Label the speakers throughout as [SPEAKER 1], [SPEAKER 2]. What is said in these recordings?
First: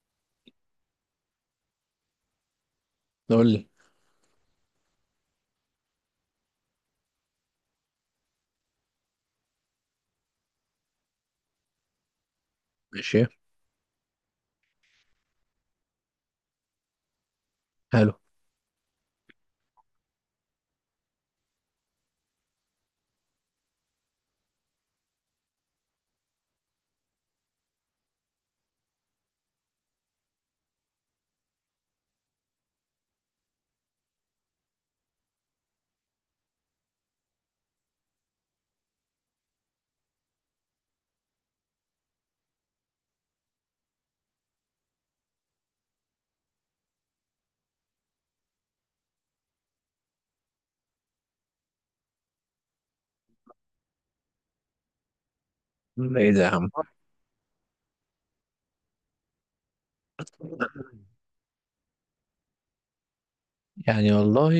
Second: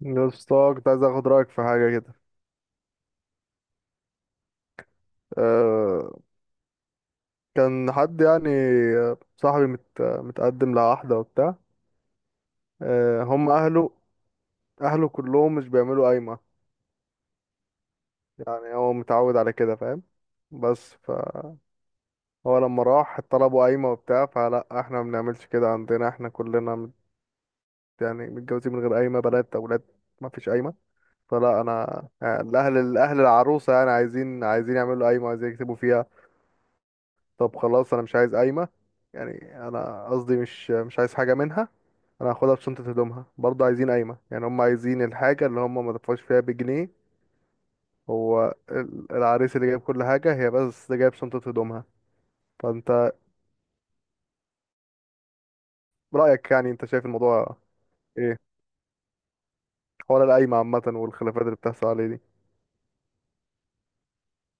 [SPEAKER 1] يا اسطى كنت عايز اخد رايك في حاجه كده.
[SPEAKER 2] نقول لي.
[SPEAKER 1] أه كان حد يعني صاحبي متقدم لواحده وبتاع.
[SPEAKER 2] ماشي.
[SPEAKER 1] هم اهله. اهله كلهم مش بيعملوا قايمه،
[SPEAKER 2] حلو.
[SPEAKER 1] يعني هو متعود على كده فاهم. بس فهو لما راح طلبوا قايمه وبتاع، فلا احنا ما بنعملش كده عندنا، احنا كلنا يعني متجوزين من غير قايمه، بنات اولاد، ما فيش قايمه. فلا انا يعني الاهل العروسه يعني عايزين يعملوا قايمه، عايزين يكتبوا فيها. طب خلاص انا مش عايز قايمة. يعني انا قصدي مش عايز حاجة منها. انا هاخدها في شنطة هدومها برضه عايزين قايمة، يعني هم عايزين الحاجة اللي هم ما دفعوش فيها بجنيه. هو العريس اللي جايب كل حاجة، هي بس جايب شنطة هدومها. فانت
[SPEAKER 2] ايه ده يا
[SPEAKER 1] رأيك،
[SPEAKER 2] عم؟
[SPEAKER 1] يعني انت شايف الموضوع ايه؟ حوار القايمة عامة، والخلافات اللي بتحصل عليه دي.
[SPEAKER 2] يعني والله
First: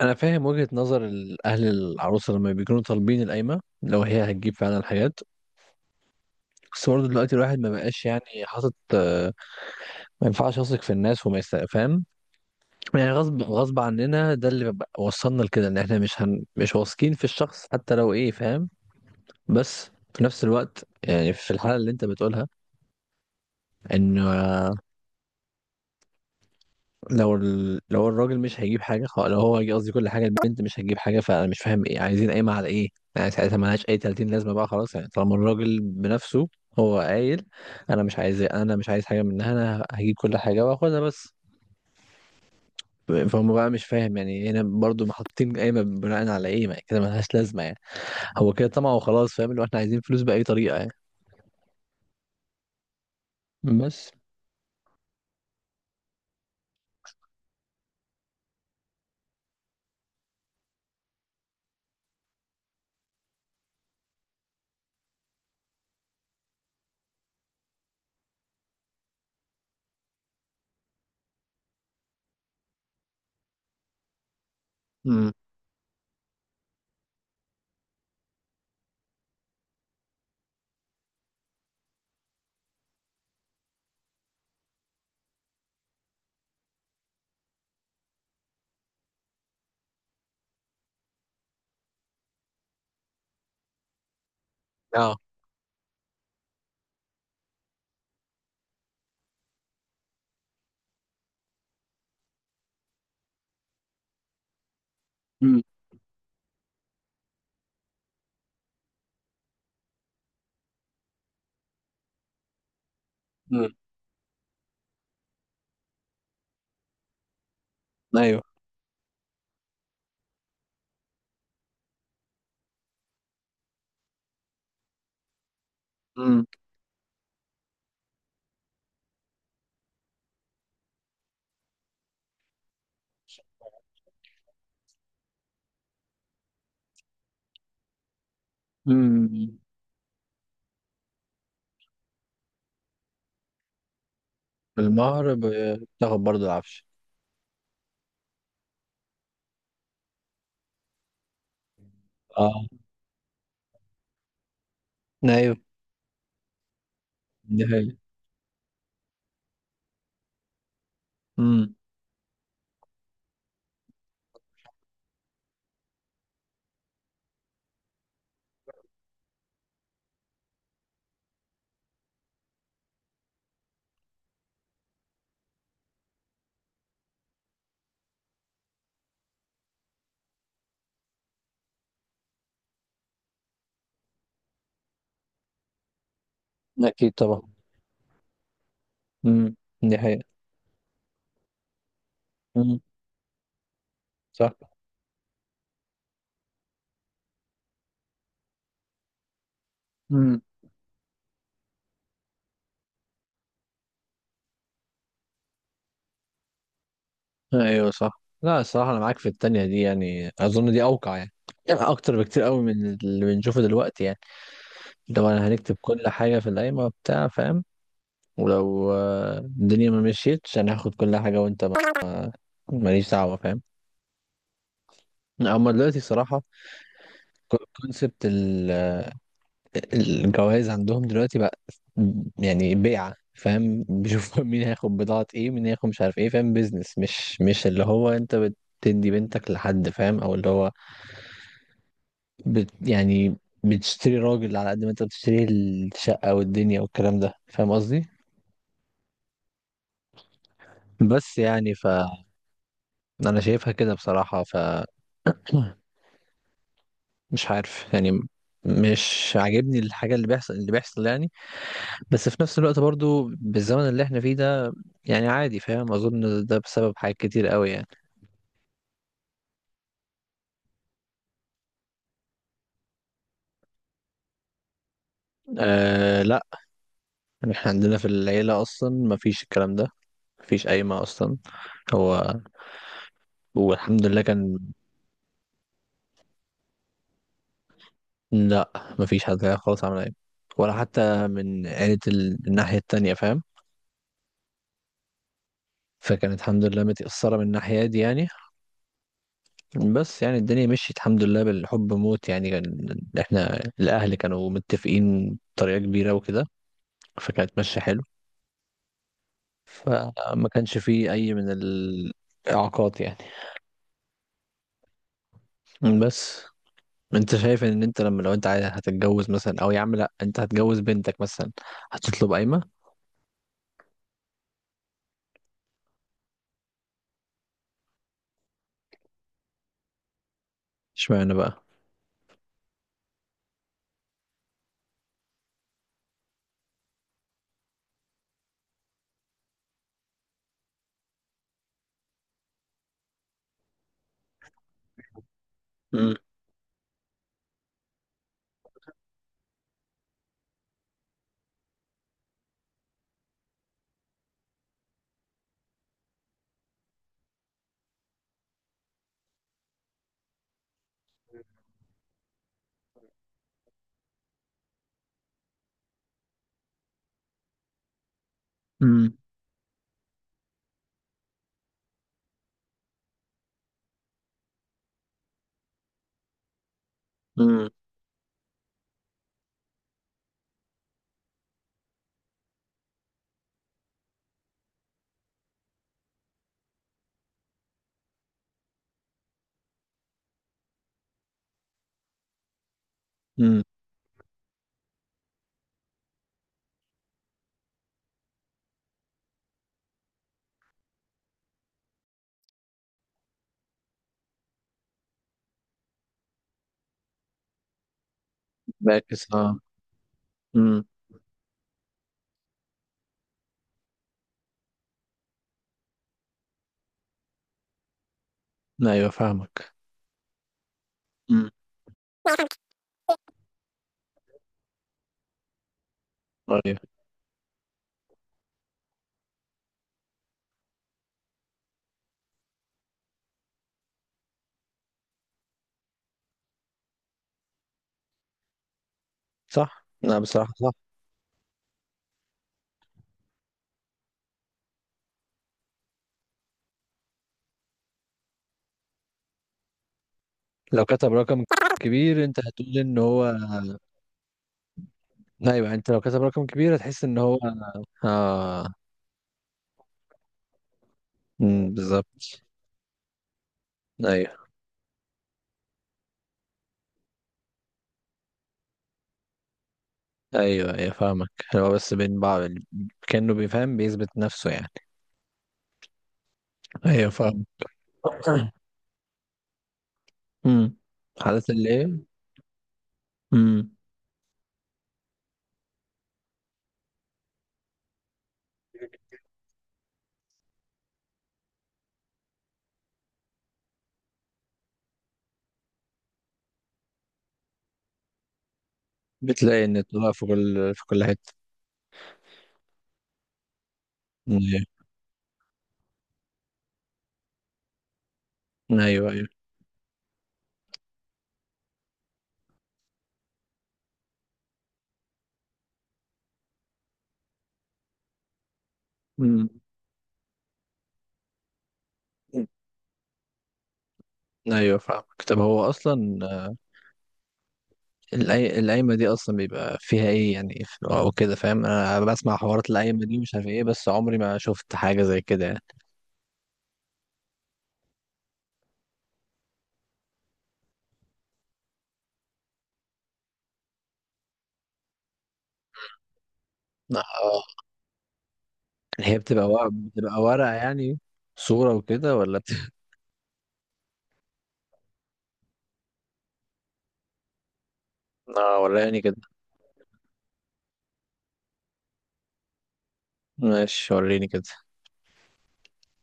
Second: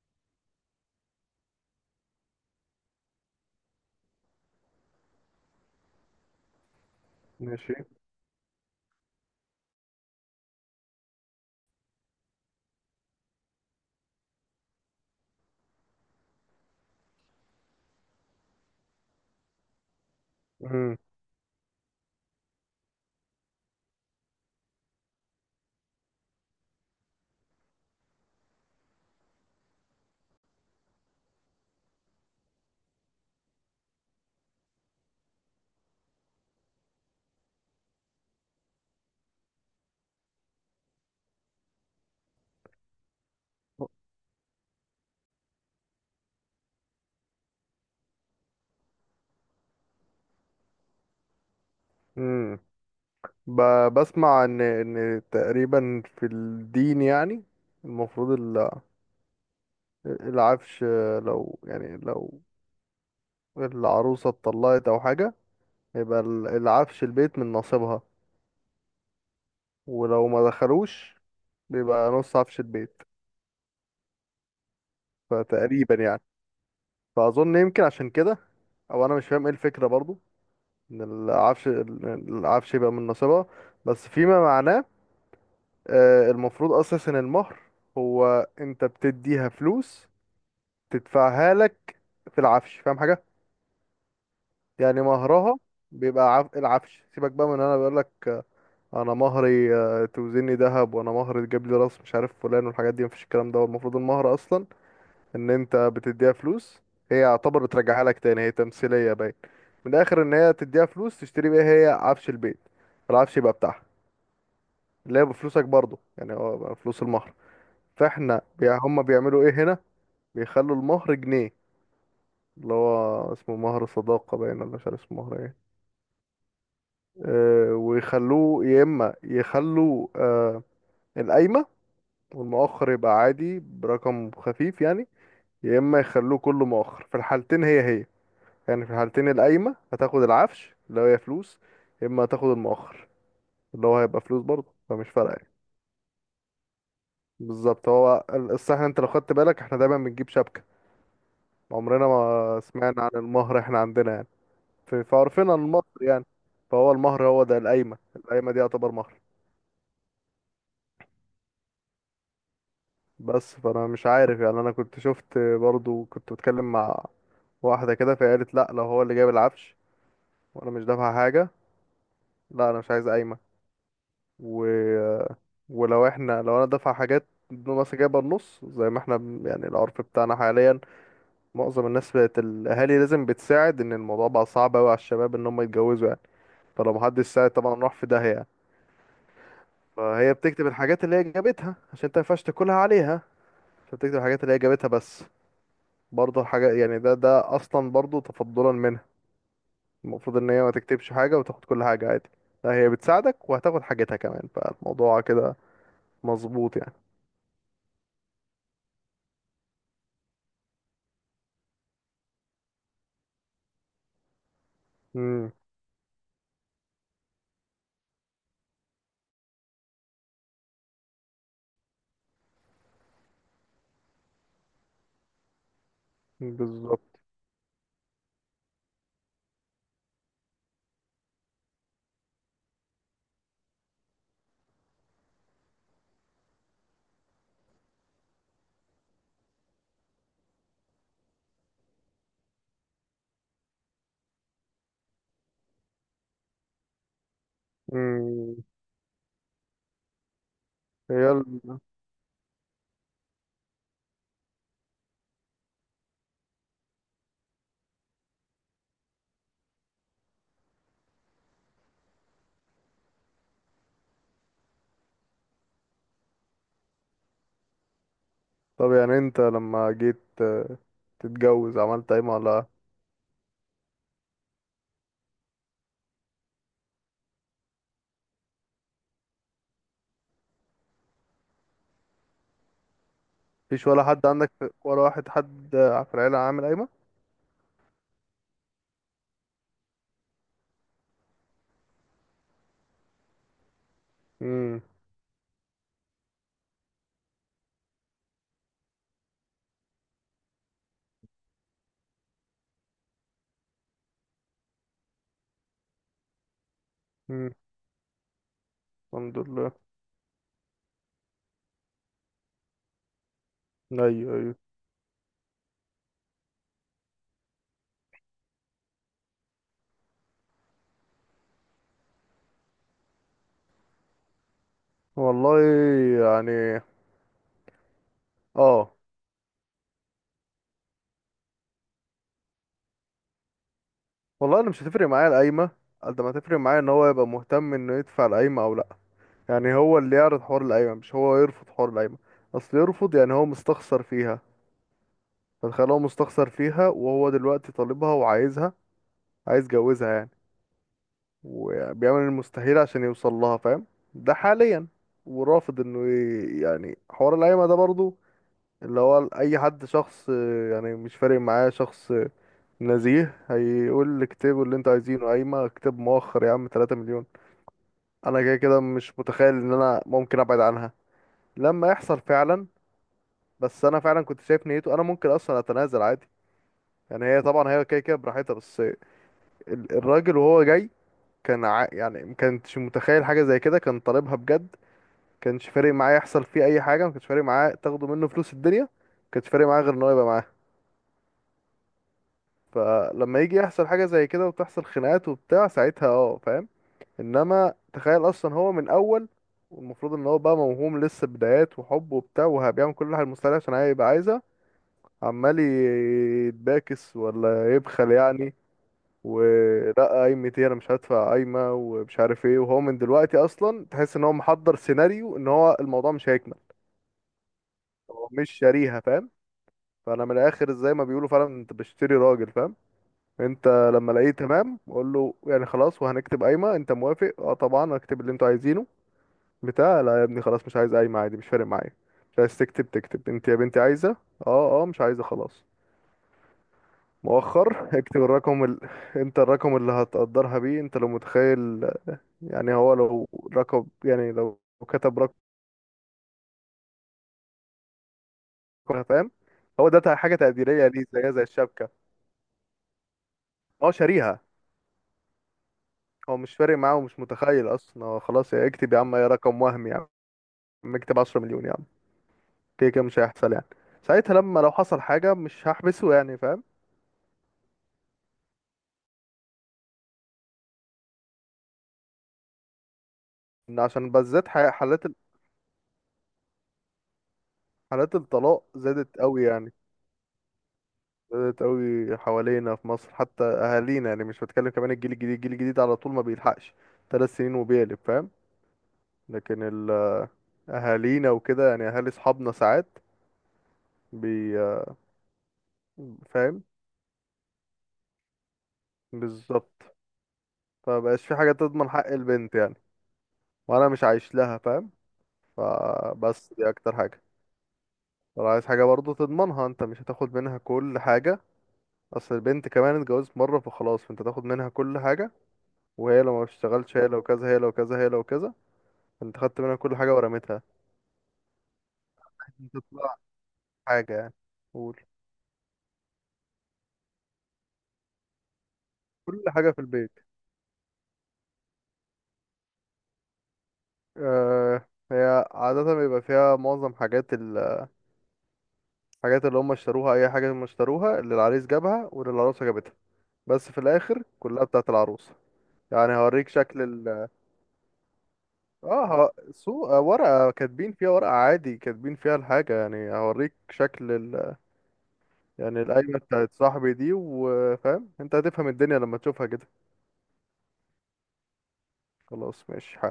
[SPEAKER 2] انا فاهم وجهة نظر اهل العروسه لما بيكونوا طالبين القايمه لو هي هتجيب فعلا الحاجات. بس برضه دلوقتي الواحد ما
[SPEAKER 1] ماشي.
[SPEAKER 2] بقاش يعني حاطط ما ينفعش يثق في الناس فاهم، يعني غصب غصب عننا، ده وصلنا لكده ان احنا مش واثقين في الشخص حتى لو ايه فاهم. بس في نفس الوقت،
[SPEAKER 1] امم.
[SPEAKER 2] يعني في الحالة اللي انت بتقولها، ان لو الراجل مش هيجيب قصدي كل حاجة البنت مش هتجيب حاجة، فأنا مش فاهم إيه، عايزين قايمة على إيه؟ يعني ساعتها ملهاش أي 30 لازمة بقى خلاص، يعني طالما الراجل بنفسه هو قايل أنا مش عايز، أنا مش عايز حاجة منها، أنا هجيب كل حاجة وآخدها بس. فهم بقى مش فاهم يعني إيه، هنا برضو محطين قايمة بناء على إيه؟ ما كده ملهاش لازمة يعني. هو كده طمع وخلاص، فاهم؟ اللي هو إحنا عايزين فلوس بأي طريقة يعني.
[SPEAKER 1] امم ب...
[SPEAKER 2] بس.
[SPEAKER 1] بسمع ان تقريبا في الدين، يعني المفروض العفش، لو يعني لو العروسة اتطلقت أو حاجة، يبقى العفش البيت من نصيبها، ولو ما دخلوش بيبقى نص عفش البيت.
[SPEAKER 2] امم.
[SPEAKER 1] فتقريبا يعني، فأظن يمكن عشان كده. أو أنا مش فاهم إيه الفكرة برضو، إن العفش العفش يبقى من نصيبها. بس فيما معناه المفروض أساسا المهر هو، أنت بتديها فلوس تدفعها لك في العفش، فاهم حاجة؟ يعني
[SPEAKER 2] اه.
[SPEAKER 1] مهرها بيبقى العفش. سيبك بقى من، أنا بقول لك انا مهري توزني ذهب، وانا مهري تجيب لي راس مش عارف فلان والحاجات دي، مفيش الكلام ده. هو المفروض المهر اصلا، ان
[SPEAKER 2] مم.
[SPEAKER 1] انت بتديها فلوس هي يعتبر بترجعها لك تاني، هي تمثيليه باين. من الاخر، ان هي تديها فلوس تشتري بيها هي عفش البيت، العفش يبقى
[SPEAKER 2] مم.
[SPEAKER 1] بتاعها، اللي هي بفلوسك برضه، يعني هو بقى فلوس المهر. فاحنا
[SPEAKER 2] أيوه.
[SPEAKER 1] هم بيعملوا ايه هنا؟ بيخلوا المهر جنيه، اللي هو اسمه مهر صداقه باين، ولا مش عارف اسمه مهر ايه.
[SPEAKER 2] مم.
[SPEAKER 1] ويخلوه، يا اما يخلوا القايمه والمؤخر يبقى عادي برقم خفيف، يعني يا اما يخلوه كله مؤخر. في الحالتين هي هي، يعني في الحالتين
[SPEAKER 2] مم.
[SPEAKER 1] القايمة هتاخد العفش اللي هي فلوس، يا اما هتاخد المؤخر اللي هو هيبقى فلوس برضه، فمش فارقة
[SPEAKER 2] المهر
[SPEAKER 1] يعني.
[SPEAKER 2] بتاخد برضو العفش.
[SPEAKER 1] بالظبط. هو الصح، انت لو خدت بالك احنا دايما بنجيب شبكة، عمرنا ما سمعنا عن المهر احنا عندنا، يعني في عرفنا
[SPEAKER 2] ايوه
[SPEAKER 1] المصري يعني. فهو المهر هو ده
[SPEAKER 2] دي حقيقة.
[SPEAKER 1] القايمة دي يعتبر مهر.
[SPEAKER 2] امم.
[SPEAKER 1] بس فانا مش عارف، يعني انا كنت شفت برضه كنت بتكلم مع واحدة كده، فقالت لا لو هو اللي جايب العفش وانا مش دافع حاجة، لا انا مش عايز قايمة. و... ولو احنا، لو انا دافع حاجات مثلا، جايبه النص زي ما احنا يعني العرف بتاعنا حاليا. معظم الناس بقت الاهالي لازم بتساعد، ان الموضوع بقى صعب قوي على الشباب ان هم يتجوزوا يعني، فلو
[SPEAKER 2] اكيد
[SPEAKER 1] محدش
[SPEAKER 2] طبعا.
[SPEAKER 1] ساعد طبعا راح في داهية يعني.
[SPEAKER 2] امم. دي حقيقة.
[SPEAKER 1] فهي بتكتب الحاجات اللي هي جابتها عشان انت مينفعش تاكلها
[SPEAKER 2] امم.
[SPEAKER 1] عليها، فبتكتب الحاجات
[SPEAKER 2] صح.
[SPEAKER 1] اللي هي جابتها بس. برضه الحاجات، يعني ده اصلا برضه تفضلا منها. المفروض
[SPEAKER 2] امم.
[SPEAKER 1] ان هي ما تكتبش حاجة وتاخد كل حاجة عادي، لا هي بتساعدك وهتاخد حاجتها كمان، فالموضوع كده مظبوط يعني.
[SPEAKER 2] ايوه صح. لا الصراحة انا معاك في التانية دي، يعني اظن دي اوقع يعني، يعني اكتر بكتير قوي من اللي بنشوفه دلوقتي يعني. لو انا
[SPEAKER 1] امم.
[SPEAKER 2] هنكتب كل حاجة في القايمة بتاع فاهم، ولو الدنيا ما مشيتش انا هاخد كل حاجة وانت ما- ماليش دعوة فاهم. اما دلوقتي صراحة
[SPEAKER 1] بالظبط.
[SPEAKER 2] كونسبت الجواز عندهم دلوقتي بقى يعني بيعة، فاهم؟ بيشوفوا مين هياخد بضاعة ايه، مين هياخد مش عارف ايه، فاهم؟ بيزنس، مش اللي هو انت بتدي بنتك لحد فاهم، او اللي هو بت يعني بتشتري راجل على قد ما انت بتشتري الشقة والدنيا والكلام ده، فاهم قصدي؟
[SPEAKER 1] امم.
[SPEAKER 2] بس
[SPEAKER 1] هي
[SPEAKER 2] يعني ف، انا شايفها كده بصراحة ف مش عارف يعني، مش عاجبني الحاجة اللي بيحصل اللي بيحصل يعني. بس في نفس الوقت برضو بالزمن اللي احنا فيه ده يعني عادي فاهم، اظن ده بسبب حاجات كتير قوي يعني.
[SPEAKER 1] طب يعني انت لما جيت تتجوز عملت قايمة ولا؟
[SPEAKER 2] آه لا، احنا عندنا في العيلة اصلا ما فيش الكلام ده، ما فيش قايمة اصلا. هو والحمد
[SPEAKER 1] مفيش
[SPEAKER 2] لله
[SPEAKER 1] ولا حد
[SPEAKER 2] كان.
[SPEAKER 1] عندك ولا واحد حد في العيلة عامل قايمة؟
[SPEAKER 2] لا ما فيش حد كده خالص عمل قايمة، ولا حتى من عيلة الناحية التانية فاهم.
[SPEAKER 1] امم.
[SPEAKER 2] فكانت الحمد لله متأثرة من الناحية دي يعني. بس يعني الدنيا مشيت الحمد لله بالحب موت يعني، كان احنا الاهل كانوا متفقين بطريقة كبيرة وكده، فكانت
[SPEAKER 1] امم.
[SPEAKER 2] ماشية حلو.
[SPEAKER 1] الحمد لله.
[SPEAKER 2] فما كانش فيه اي من الاعاقات يعني.
[SPEAKER 1] ايوه، ايوه.
[SPEAKER 2] بس انت شايف ان انت لما لو انت عايز هتتجوز مثلا، او يا عم لا انت هتجوز بنتك مثلا، هتطلب قايمة؟
[SPEAKER 1] والله يعني، اه
[SPEAKER 2] اشمعنى بقى؟
[SPEAKER 1] والله انا مش هتفرق معايا القايمة، قد ما هتفرق معايا ان هو يبقى مهتم انه يدفع القايمة او لا. يعني هو اللي يعرض حوار القايمة مش هو يرفض حوار القايمة، اصل يرفض يعني هو مستخسر فيها.
[SPEAKER 2] امم.
[SPEAKER 1] فتخيل هو مستخسر فيها وهو دلوقتي طالبها وعايزها، عايز يجوزها يعني، وبيعمل المستحيل عشان يوصل لها فاهم. ده حاليا ورافض انه يعني حوار القايمة ده برضو. اللي هو اي حد شخص يعني مش فارق معاه شخص نزيه هيقول لك اكتبوا اللي انتوا عايزينه قايمة، اكتب مؤخر يا عم 3 مليون. انا كده كده
[SPEAKER 2] امم.
[SPEAKER 1] مش متخيل ان انا ممكن ابعد عنها لما يحصل فعلا. بس انا فعلا كنت شايف نيته انا ممكن اصلا اتنازل عادي. يعني هي
[SPEAKER 2] امم.
[SPEAKER 1] طبعا هي كده كده براحتها، بس الراجل وهو جاي كان يعني ما كانتش متخيل حاجة زي كده، كان طالبها بجد. كانش فارق معاه يحصل فيه أي حاجة، ما كانش فارق معاه تاخدوا منه فلوس الدنيا، ما كانش فارق معاه غير إن هو يبقى معاه.
[SPEAKER 2] امم.
[SPEAKER 1] فلما يجي يحصل حاجة زي كده وتحصل خناقات وبتاع ساعتها، اه فاهم. إنما تخيل أصلا هو من أول، والمفروض إن هو بقى موهوم لسه بدايات وحب وبتاع، وهبيعمل كل حاجة المستحيل عشان هي يبقى عايزها، عمال يتباكس ولا
[SPEAKER 2] باكس
[SPEAKER 1] يبخل
[SPEAKER 2] اه.
[SPEAKER 1] يعني،
[SPEAKER 2] امم.
[SPEAKER 1] ولا قايمة ايه، انا مش هدفع قايمة ومش عارف ايه. وهو من دلوقتي اصلا تحس ان هو محضر سيناريو ان هو الموضوع مش هيكمل،
[SPEAKER 2] ايوه
[SPEAKER 1] هو مش
[SPEAKER 2] فاهمك.
[SPEAKER 1] شاريها فاهم. فانا
[SPEAKER 2] امم.
[SPEAKER 1] من الاخر زي ما بيقولوا فعلا انت بشتري راجل فاهم. انت لما
[SPEAKER 2] ايوه
[SPEAKER 1] الاقيه تمام قول له يعني خلاص وهنكتب قايمة، انت موافق؟ اه طبعا هكتب اللي انتوا عايزينه بتاع لا يا ابني خلاص مش عايز قايمة عادي مش فارق معايا، مش عايز تكتب، تكتب انت يا بنتي عايزة. اه، اه مش عايزة خلاص.
[SPEAKER 2] صح. لا
[SPEAKER 1] مؤخر
[SPEAKER 2] بصراحة
[SPEAKER 1] اكتب
[SPEAKER 2] صح.
[SPEAKER 1] الرقم انت الرقم اللي هتقدرها بيه انت لو متخيل. يعني هو لو رقم، يعني لو كتب رقم
[SPEAKER 2] لو كتب رقم
[SPEAKER 1] فاهم،
[SPEAKER 2] كبير انت هتقول
[SPEAKER 1] هو
[SPEAKER 2] ان
[SPEAKER 1] ده حاجة
[SPEAKER 2] هو.
[SPEAKER 1] تقديرية ليه زيها زي الشبكة.
[SPEAKER 2] ايوه انت لو كتب رقم كبير
[SPEAKER 1] هو
[SPEAKER 2] هتحس ان
[SPEAKER 1] شاريها،
[SPEAKER 2] هو. اه.
[SPEAKER 1] هو مش فارق معاه ومش متخيل أصلا، هو خلاص يا اكتب يا عم يا
[SPEAKER 2] بالظبط.
[SPEAKER 1] رقم وهمي، يا عم اكتب عشرة
[SPEAKER 2] ايوه.
[SPEAKER 1] مليون يا عم. كده كده مش هيحصل يعني، ساعتها لما لو حصل حاجة مش هحبسه يعني فاهم.
[SPEAKER 2] ايوه. ايوه فاهمك. هو بس بين بعض كأنه بيفهم بيثبت نفسه يعني.
[SPEAKER 1] إن عشان
[SPEAKER 2] ايوه
[SPEAKER 1] بالذات
[SPEAKER 2] فاهم.
[SPEAKER 1] حالات
[SPEAKER 2] امم.
[SPEAKER 1] حالات
[SPEAKER 2] حالات
[SPEAKER 1] الطلاق
[SPEAKER 2] اللي ايه؟
[SPEAKER 1] زادت قوي يعني،
[SPEAKER 2] امم.
[SPEAKER 1] زادت قوي حوالينا في مصر حتى أهالينا، يعني مش بتكلم. كمان الجيل الجديد على طول ما بيلحقش 3 سنين وبيقلب فاهم. لكن اهالينا وكده، يعني اهالي اصحابنا ساعات بي فاهم.
[SPEAKER 2] بتلاقي ان طلع في كل حتة.
[SPEAKER 1] بالظبط. فمبقاش في حاجه
[SPEAKER 2] أمم.
[SPEAKER 1] تضمن حق البنت يعني، وانا مش عايش لها فاهم.
[SPEAKER 2] ايوه. ايوه.
[SPEAKER 1] فبس دي اكتر حاجه. لو عايز حاجه برضو تضمنها، انت مش هتاخد منها كل حاجه. اصل البنت كمان اتجوزت مره فخلاص، فانت تاخد منها كل حاجه. وهي لو ما
[SPEAKER 2] امم.
[SPEAKER 1] اشتغلتش، هي لو كذا، هي لو كذا، هي لو كذا، انت خدت منها كل حاجه ورميتها.
[SPEAKER 2] ايوه فاهمك. طب
[SPEAKER 1] انت
[SPEAKER 2] هو
[SPEAKER 1] تطلع
[SPEAKER 2] اصلا
[SPEAKER 1] حاجه يعني، قول.
[SPEAKER 2] القايمة دي اصلا بيبقى فيها ايه يعني او كده فاهم؟ انا بسمع
[SPEAKER 1] كل حاجه
[SPEAKER 2] حوارات
[SPEAKER 1] في
[SPEAKER 2] القايمة
[SPEAKER 1] البيت.
[SPEAKER 2] دي مش عارف ايه، بس عمري ما شفت حاجة زي كده يعني.
[SPEAKER 1] هي عادة بيبقى فيها معظم حاجات، الحاجات اللي هم اشتروها، اي حاجه هم اشتروها، اللي العريس جابها واللي العروسه جابتها، بس في الاخر
[SPEAKER 2] آه.
[SPEAKER 1] كلها بتاعه العروسه. يعني
[SPEAKER 2] هي
[SPEAKER 1] هوريك
[SPEAKER 2] بتبقى ورق،
[SPEAKER 1] شكل ال
[SPEAKER 2] بتبقى ورقة يعني، صورة
[SPEAKER 1] اه
[SPEAKER 2] وكده ولا
[SPEAKER 1] ه- سو آه، ورقه كاتبين فيها، ورقه عادي كاتبين فيها الحاجه، يعني هوريك شكل
[SPEAKER 2] آه
[SPEAKER 1] يعني
[SPEAKER 2] ولا يعني
[SPEAKER 1] القايمه
[SPEAKER 2] كده.
[SPEAKER 1] بتاعت صاحبي دي، وفاهم انت هتفهم الدنيا لما تشوفها كده.
[SPEAKER 2] ماشي وريني كده.
[SPEAKER 1] خلاص ماشي